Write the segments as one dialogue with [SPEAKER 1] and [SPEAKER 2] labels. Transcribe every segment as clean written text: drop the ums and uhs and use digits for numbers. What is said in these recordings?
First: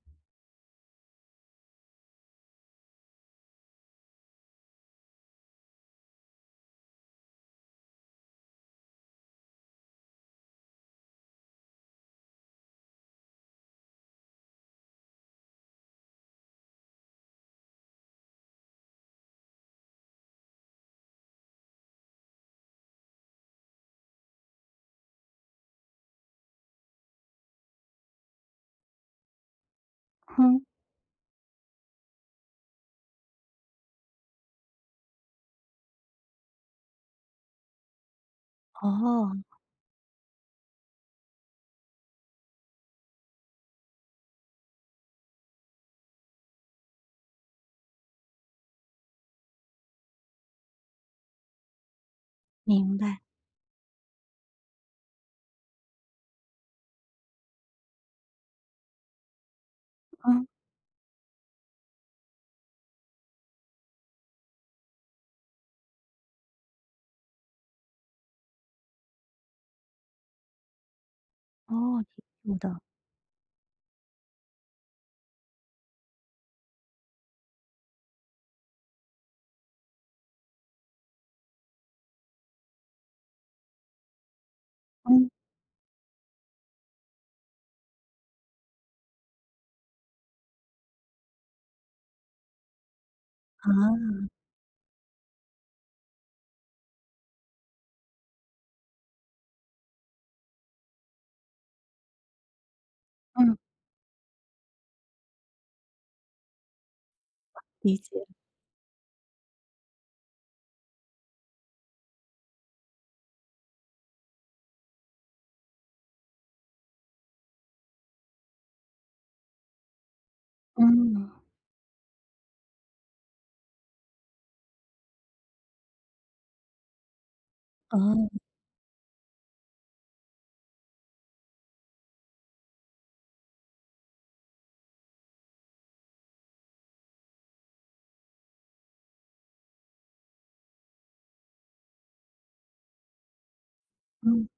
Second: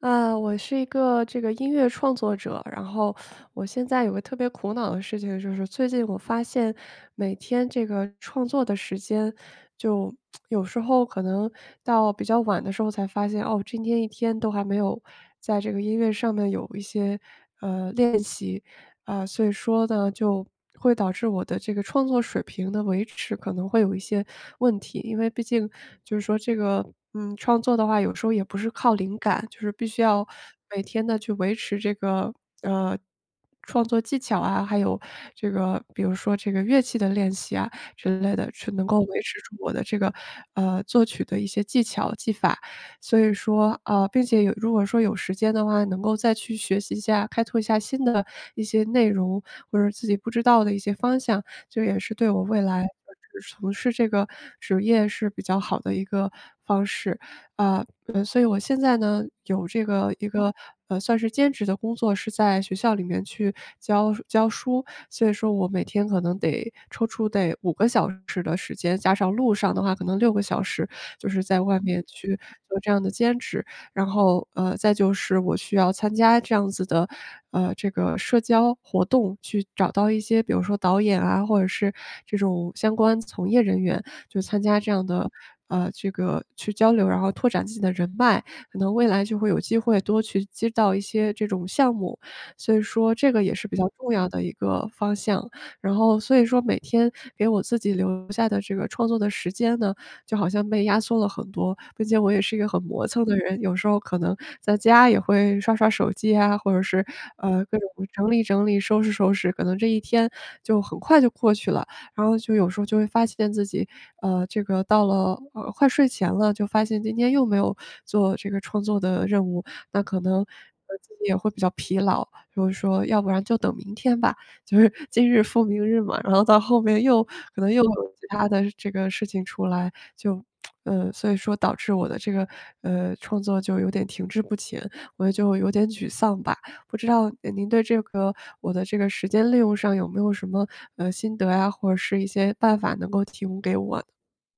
[SPEAKER 1] 啊，我是一个这个音乐创作者，然后我现在有个特别苦恼的事情，就是最近我发现每天这个创作的时间，就有时候可能到比较晚的时候才发现，哦，今天一天都还没有在这个音乐上面有一些练习，啊，所以说呢，就会导致我的这个创作水平的维持可能会有一些问题。因为毕竟就是说这个，嗯，创作的话，有时候也不是靠灵感，就是必须要
[SPEAKER 2] 嗯，
[SPEAKER 1] 每天的去维持这个呃创作技巧啊，还有这个比如说这个乐器的练习啊之类的，去能够维
[SPEAKER 2] 哦，
[SPEAKER 1] 持住我的这个作曲的一些技巧技法。所以说，啊，并且有如果说有时间的话，能够再去学习一下，开拓一下新的一些内容，或者自己不知道的一些方向，就也是对我未来
[SPEAKER 2] 明白，
[SPEAKER 1] 就是从事这个职业是比较好的一个方式。啊，所以我现在呢，有这个一
[SPEAKER 2] 嗯，
[SPEAKER 1] 个，算是兼职的工作，是在学校里面去教教书，所以说我每天可能得抽出得5个小时的时间，加上路上的话可能6个小时，就是在外
[SPEAKER 2] 哦，
[SPEAKER 1] 面去
[SPEAKER 2] 挺久
[SPEAKER 1] 做
[SPEAKER 2] 的，
[SPEAKER 1] 这样的兼职。然后，再就是我需要参加这样子的，这个社交活动，去找到一些比如说导演啊，或者是这种相关从业人员，就参加这样
[SPEAKER 2] 嗯，
[SPEAKER 1] 的，这个去交流，然后拓展自己的人脉，可能未来就会有机会多去接到一些这种项目。所以说这个也是
[SPEAKER 2] 啊，
[SPEAKER 1] 比较重要的一个方向。然后所以说每天给我自己留下的这个创作的时间呢，就好像被压缩了很多，并且我也是一个很磨蹭的
[SPEAKER 2] 嗯，
[SPEAKER 1] 人，有时候可能在家也会刷刷手机啊，或者是，各种
[SPEAKER 2] 理解，
[SPEAKER 1] 整理整理、收拾收拾，可能这一天就很快就过去了。然后就有时候就会发现自己，这个到了，快睡前了，就发现今天又没有做这个创作的任务，那可能，自己
[SPEAKER 2] 嗯，
[SPEAKER 1] 也会比较疲劳，就是说要不然就等明天吧，就是今日复明日嘛，然后到后面又可能又有其
[SPEAKER 2] 哦，
[SPEAKER 1] 他的这个事情出来，就所以说导致我的这个，创作就有点停滞不前，我就有点沮丧吧。不知道您对这个我的这个时间利用上有没有什么，心得呀，或者是一些办法能够提供给我
[SPEAKER 2] 嗯。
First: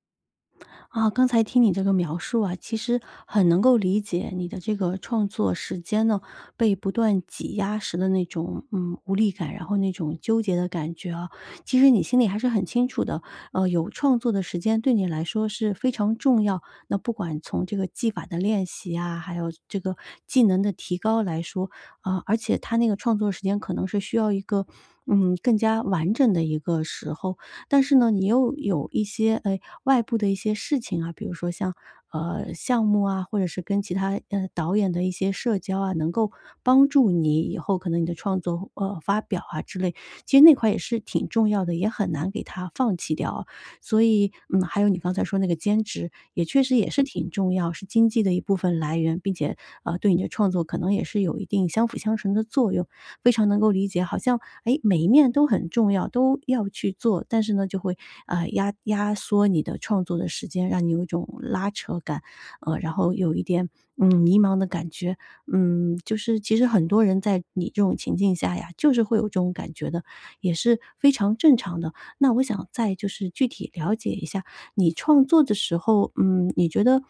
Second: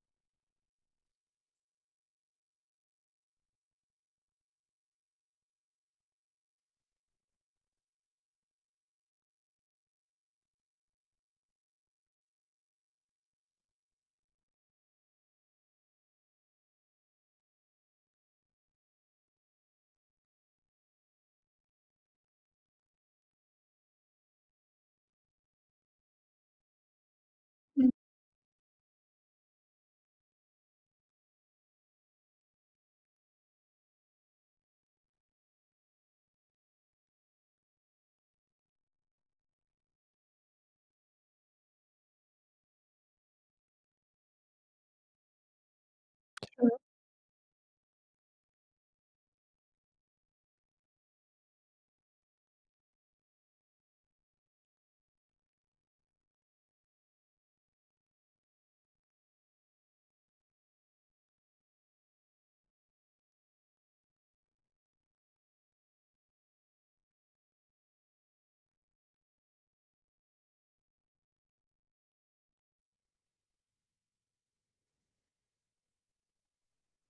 [SPEAKER 2] 刚才听你这个描述啊，其实很能够理解你的这个创作时间呢，被不断挤压时的那种，无力感，然后那种纠结的感觉啊。其实你心里还是很清楚的，有创作的时间对你来说是非常重要。那不管从这个技法的练习啊，还有这个技能的提高来说，啊、而且他那个创作时间可能是需要一个，更加完整的一个时候。但是呢，你又有一些哎外部的一些事情啊，比如说像项目啊，或者是跟其他导演的一些社交啊，能够帮助你以后可能你的创作发表啊之类，其实那块也是挺重要的，也很难给它放弃掉啊。所以嗯，还有你刚才说那个兼职，也确实也是挺重要，是经济的一部分来源，并且对你的创作可能也是有一定相辅相成的作用，非常能够理解。好像哎，每一面都很重要，都要去做，但是呢，就会压压缩你的创作的时间，让你有一种拉扯感，然后有一点嗯迷茫的感觉，就是其实很多人在你这种情境下呀，就是会有这种感觉的，也是非常正常的。那我想再就是具体了解一下，你创作的时候，你觉得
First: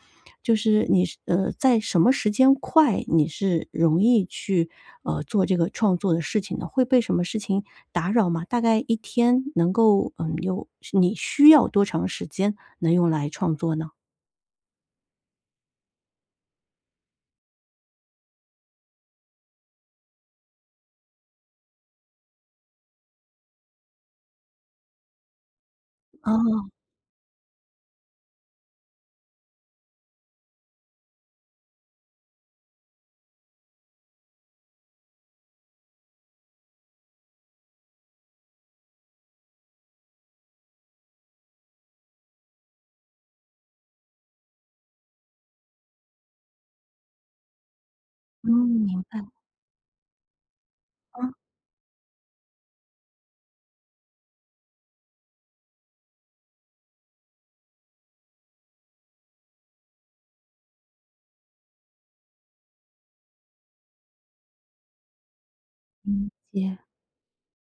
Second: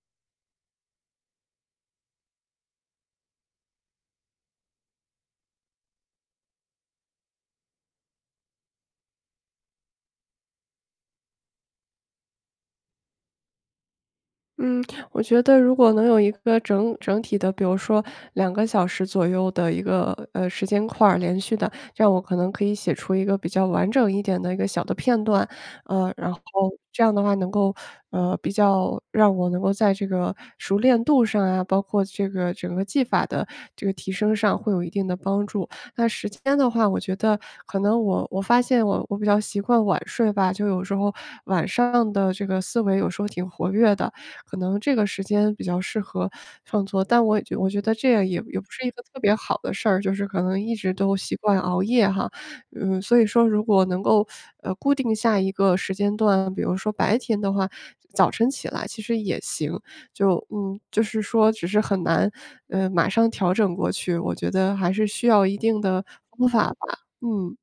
[SPEAKER 2] 就是你是呃，在什么时间块你是容易去做这个创作的事情呢？会被什么事情打扰吗？大概一天能够嗯有你需要多长时间能用来创作呢？
[SPEAKER 1] 嗯，我觉得如果能有一个整整体的，比如说2个小时左右的一个，时间块儿连续的，这样我可能可以写出一个比较完整一点的一个小的片段。然后
[SPEAKER 2] 哦，
[SPEAKER 1] 这样的话能够，比较让我能够在这个熟练度上啊，包括这个整个技法的这个提升上会有一定的帮助。那时间的话，我觉得可能我发现我比较习惯晚睡吧，就有时候晚上的这个思维有时候挺活跃的，可能这个时间比较适合创作。但我也觉得这样也
[SPEAKER 2] 嗯，
[SPEAKER 1] 也不是一
[SPEAKER 2] 明
[SPEAKER 1] 个特
[SPEAKER 2] 白，
[SPEAKER 1] 别好的事儿，就是可能一直都习惯熬夜哈。嗯，所以说如果能够，固定下一个时间段，比如说白天的话，早晨起来其实也行。就嗯，就是说只是很难，马上调整过去，我觉得还是需要一定的
[SPEAKER 2] 嗯，
[SPEAKER 1] 方
[SPEAKER 2] 理
[SPEAKER 1] 法吧，
[SPEAKER 2] 解。
[SPEAKER 1] 嗯。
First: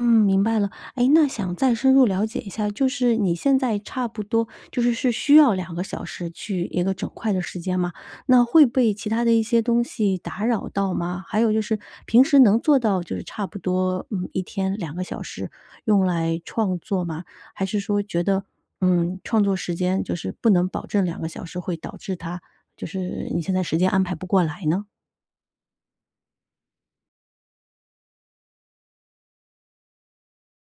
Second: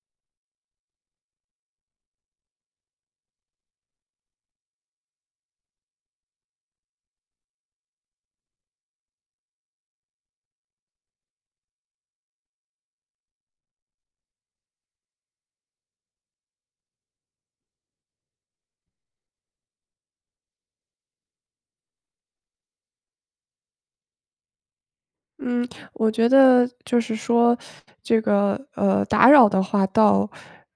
[SPEAKER 2] 嗯，明白了。哎，那想再深入了解一下，就是你现在差不多是需要两个小时去一个整块的时间吗？那会被其他的一些东西打扰到吗？还有就是平时能做到就是差不多，嗯一天两个小时用来创作吗？还是说觉得，创作时间就是不能保证两个小时，会导致它就是你现在时间安排不过来呢？
[SPEAKER 1] 嗯，我觉得就是说，这个打扰的话倒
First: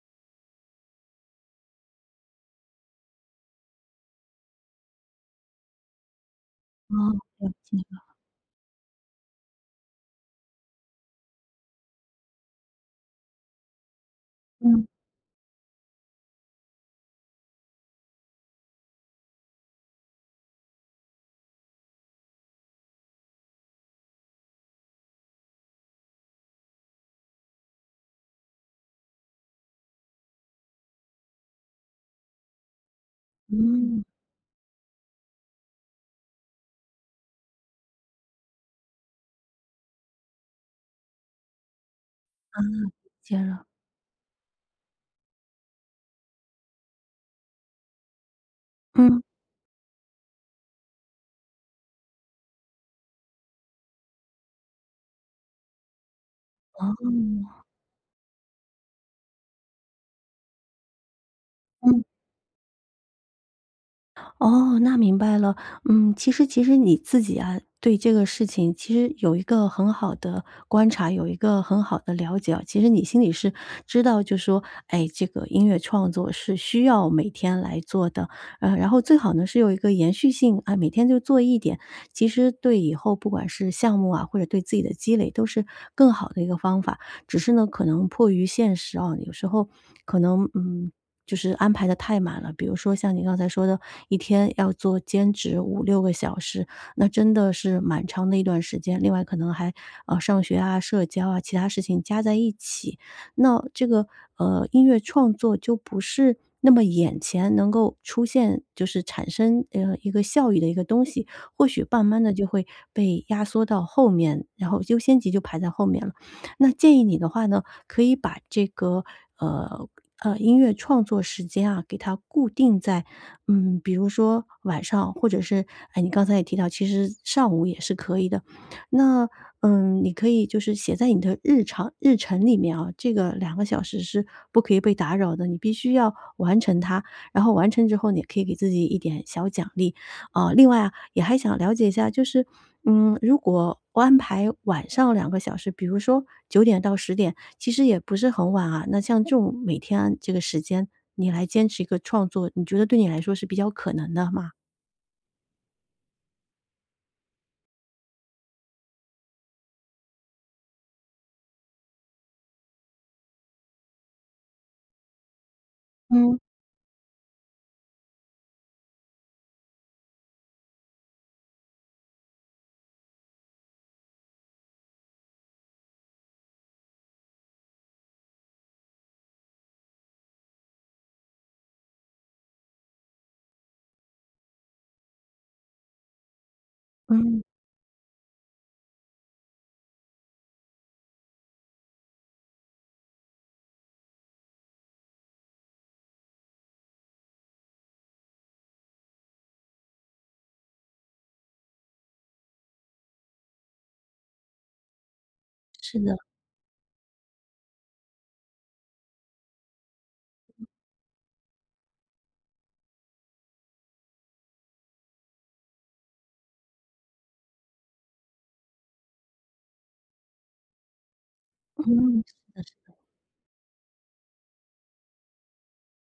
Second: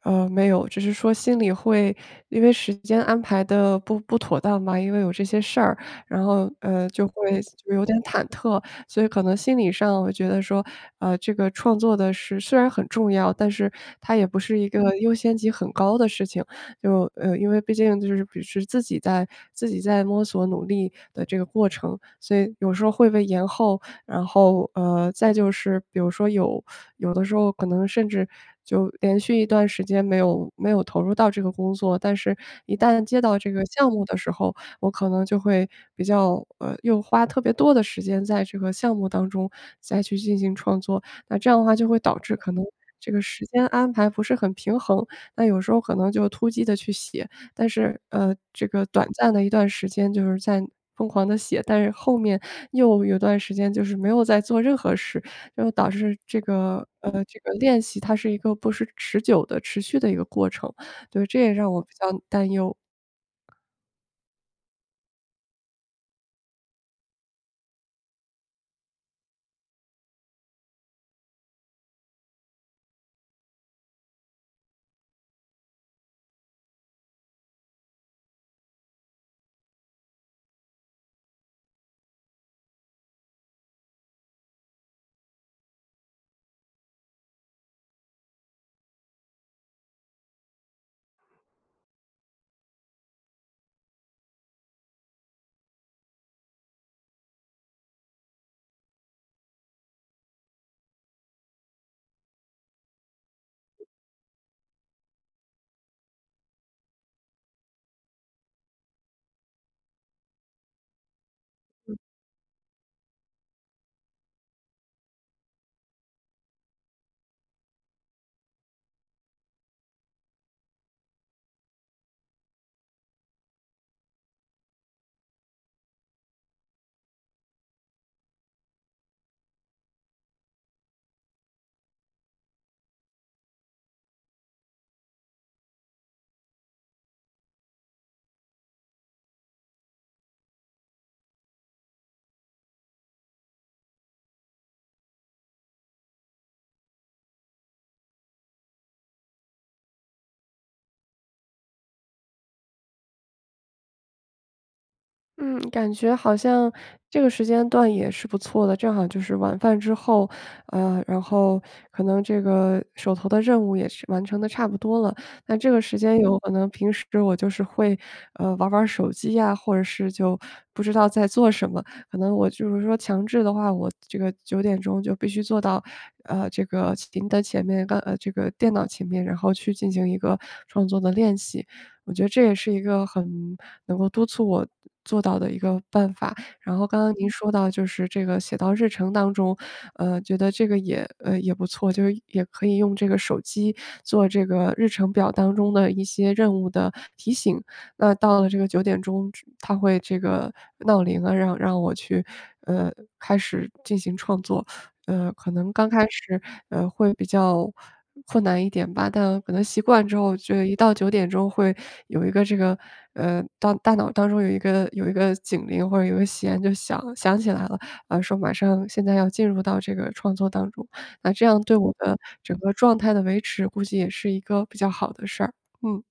[SPEAKER 1] 没有，只是说心里会因为时间安排的不妥当吧，因为有这些事儿，然后
[SPEAKER 2] 哦，
[SPEAKER 1] 就会
[SPEAKER 2] 了
[SPEAKER 1] 就
[SPEAKER 2] 解，
[SPEAKER 1] 有点忐忑，所以可能心理上我觉得说，这个创作的是虽然很重要，但是它也不是一
[SPEAKER 2] 嗯，
[SPEAKER 1] 个优先级很高的事情，就因为毕竟就是只是自己在自己在摸索努力的这个过程，所以有时候会被延后。然后，再就是比如说有的时候可能甚至就连续一段时间没有投入到这个工作，但是一旦接到这个项
[SPEAKER 2] 嗯，了
[SPEAKER 1] 目的时候，我可能就会比较又花特别多的时间在这个项目当中再去进行创作。那这样的话就会导致可能这个
[SPEAKER 2] 解
[SPEAKER 1] 时
[SPEAKER 2] 了，
[SPEAKER 1] 间安排不是很平衡，那有时候可能就突击的去写，但是，这个短
[SPEAKER 2] 嗯，
[SPEAKER 1] 暂的一段时间就是在疯狂的写，但是后面又有段时间就是没有在做任何事，就导致这个
[SPEAKER 2] 哦，
[SPEAKER 1] 这个练习它是一个不是持久的、持续的一个过程，对，这也让我比
[SPEAKER 2] 嗯。
[SPEAKER 1] 较担忧。
[SPEAKER 2] 哦，那明白了。嗯，其实你自己啊，对这个事情其实有一个很好的观察，有一个很好的了解啊。其实你心里是知道，就说，哎，这个音乐创作是需要每天来做的，然后最好呢是有一个延续性啊，每天就做一点。其实对以后不管是项目啊，或者对自己的积累，都是更好的一个方法。只是呢，可能迫于现实啊，有时候可能就是安排的太满了。比如说像你刚才说的，一天要做兼职5、6个小时，那真的是蛮长的一段时间。另外可能还，上学啊、社交啊、其他事情加在一起，那这个，音乐创作就不是那么眼前能够出现就是产生，一个效益的一个东西，或许慢慢的就会被压缩到后面，然后优先级就排在后面了。那建议你的话呢，可以把这个呃音乐创作时间啊，给它固定在，比如说晚上，或者是哎，你刚才也提到，其实上午也是可以的。那嗯，你可以就是写在你的日常日程里面啊，这个两个小时是不可以被打扰的，你必须要完成它。然后完成之后，你也可以给自己一点小奖励，啊，另外啊，也还想了解一下，就是，如果我安排晚上两个小时，比如说9点到10点，其实也不是很晚啊。那像这种每天这个时间，你来坚持一个创作，你觉得对你来说是比较可能的吗？
[SPEAKER 1] 嗯，感觉好像这个时间段也是不错的，正好就是晚饭之后，然后可能这个手头的任务也是完成的差不多了。那这个时间有
[SPEAKER 2] 嗯
[SPEAKER 1] 嗯可能平时我就是会，玩玩手机呀，或者是就不知道在做什么。可能我就是说强制的话，我这个九点钟就必须做到，这个琴的前面，刚这个电脑前面，然后去进行一个创作的练习。我觉得这也是一个很能够督促我做到的一个办法。然后刚刚您
[SPEAKER 2] 嗯，
[SPEAKER 1] 说到就是这个写到日程当中，觉得这个也也不错，就是也可以用这个手机做这个日程表当中的一些任务的提醒。那到了这个九点钟，它会这个闹铃啊，让我去，呃，开始进行创作。可能刚
[SPEAKER 2] 是
[SPEAKER 1] 开
[SPEAKER 2] 的，
[SPEAKER 1] 始，会比较困难一点吧，但可能习惯之后，就一到九点钟会有一个这个，当大脑当中有一个警铃或者有一个弦就响起来了，说马上现在要进入到这个创作当中，那这样对我的
[SPEAKER 2] 嗯。
[SPEAKER 1] 整
[SPEAKER 2] 是
[SPEAKER 1] 个
[SPEAKER 2] 的
[SPEAKER 1] 状态的维持，估计也是一个比较好的事儿，嗯。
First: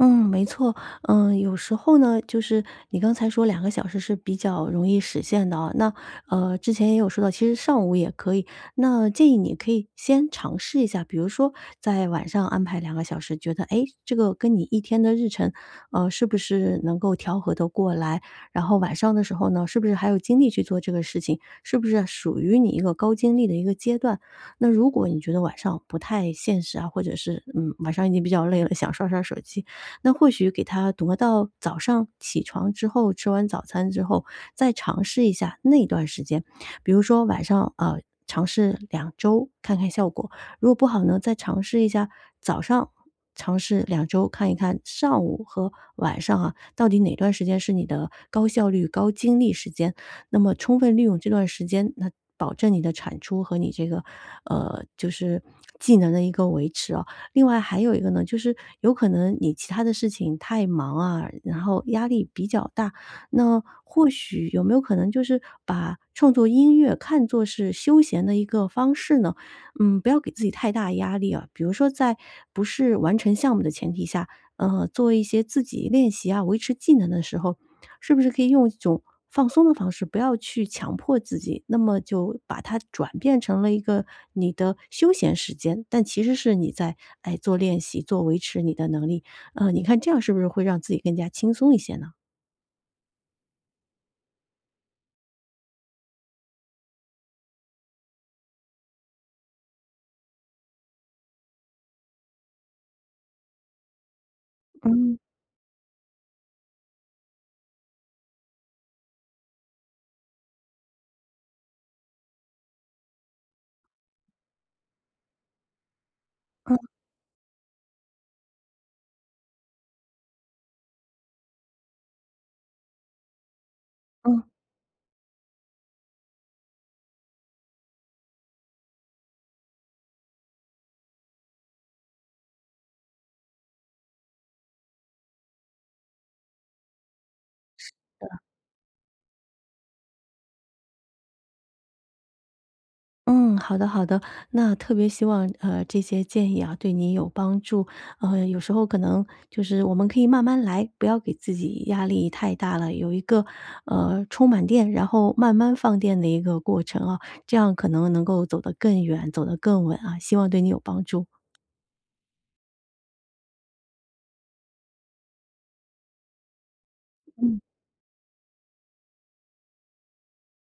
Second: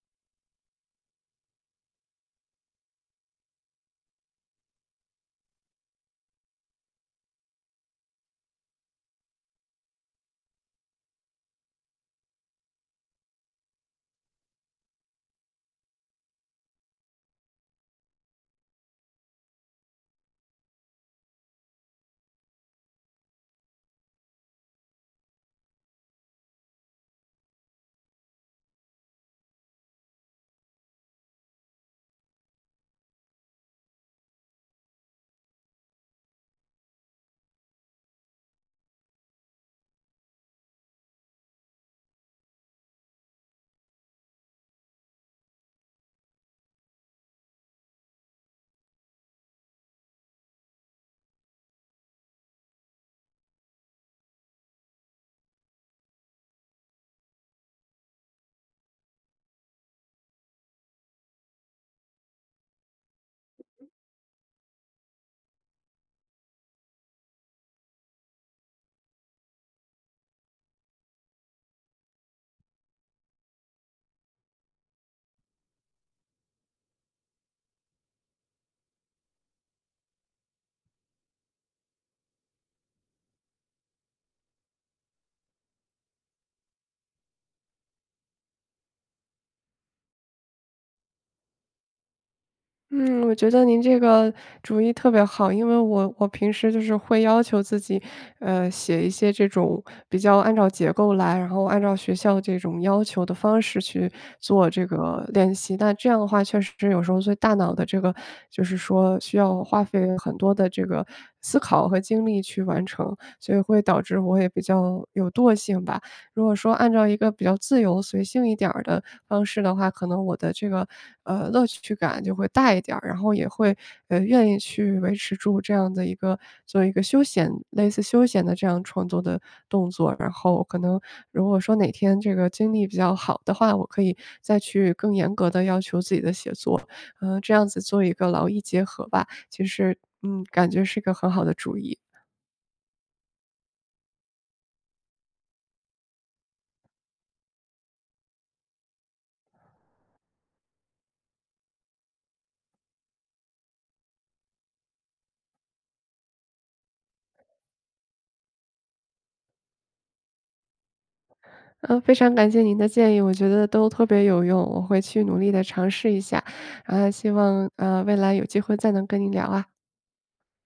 [SPEAKER 2] 嗯，没错，有时候呢，就是你刚才说两个小时是比较容易实现的啊。那之前也有说到，其实上午也可以。那建议你可以先尝试一下，比如说在晚上安排两个小时，觉得哎，诶这个跟你一天的日程，是不是能够调和的过来？然后晚上的时候呢，是不是还有精力去做这个事情？是不是属于你一个高精力的一个阶段？那如果你觉得晚上不太现实啊，或者是嗯，晚上已经比较累了，想刷刷手机。那或许给他挪到早上起床之后，吃完早餐之后，再尝试一下那段时间。比如说晚上啊，尝试两周看看效果，如果不好呢，再尝试一下早上，尝试两周看一看上午和晚上啊，到底哪段时间是你的高效率、高精力时间。那么充分利用这段时间，那保证你的产出和你这个，呃，就是技能的一个维持啊。另外还有一个呢，就是有可能你其他的事情太忙啊，然后压力比较大，那或许有没有可能就是把创作音乐看作是休闲的一个方式呢？嗯，不要给自己太大压力啊。比如说在不是完成项目的前提下，做一些自己练习啊、维持技能的时候，是不是可以用一种放松的方式，不要去强迫自己，那么就把它转变成了一个你的休闲时间，但其实是你在哎做练习，做维持你的能力。你看这样是不是会让自己更加轻松一些呢？
[SPEAKER 1] 嗯，我觉得您这个主意特别好，因为我平时就是会要求自己，写一些这种比较按照结构来，然后按照学校这种要求的方式去做这
[SPEAKER 2] 嗯
[SPEAKER 1] 个练习。那这样的话，确实有时候对大脑的这个，就是说需要花费很多的这个思考和精力去完成，所以会导致我也比较有惰性吧。如果说按照一个比较自由随性一点儿的方式的话，可能我的这个，乐趣感就会大一点儿，然后也会，
[SPEAKER 2] 嗯。
[SPEAKER 1] 愿意去维持住这样的一个做一个休闲类似休闲的这样创作的动作。然后可能如果说哪天这个精力比较好的话，我可以再去更严格的要求自己的写作，嗯，这样子做一个劳逸结合吧，其实，嗯，感觉是一个很好的主意。
[SPEAKER 2] 嗯，好的好的，那特别希望，这些建议啊，对你有帮助。有时候可能就是我们可以慢慢来，不要给自己压力太大了，有一个，充满电，然后慢慢放电的一个过程啊，这样可能能够走得更远，走得更稳啊，希望对你有帮助。
[SPEAKER 1] 非常感谢您的建议，我觉得都特别有用，我会去努力的尝试一下，啊，希
[SPEAKER 2] 嗯。
[SPEAKER 1] 望，未来有机会再能跟您聊啊。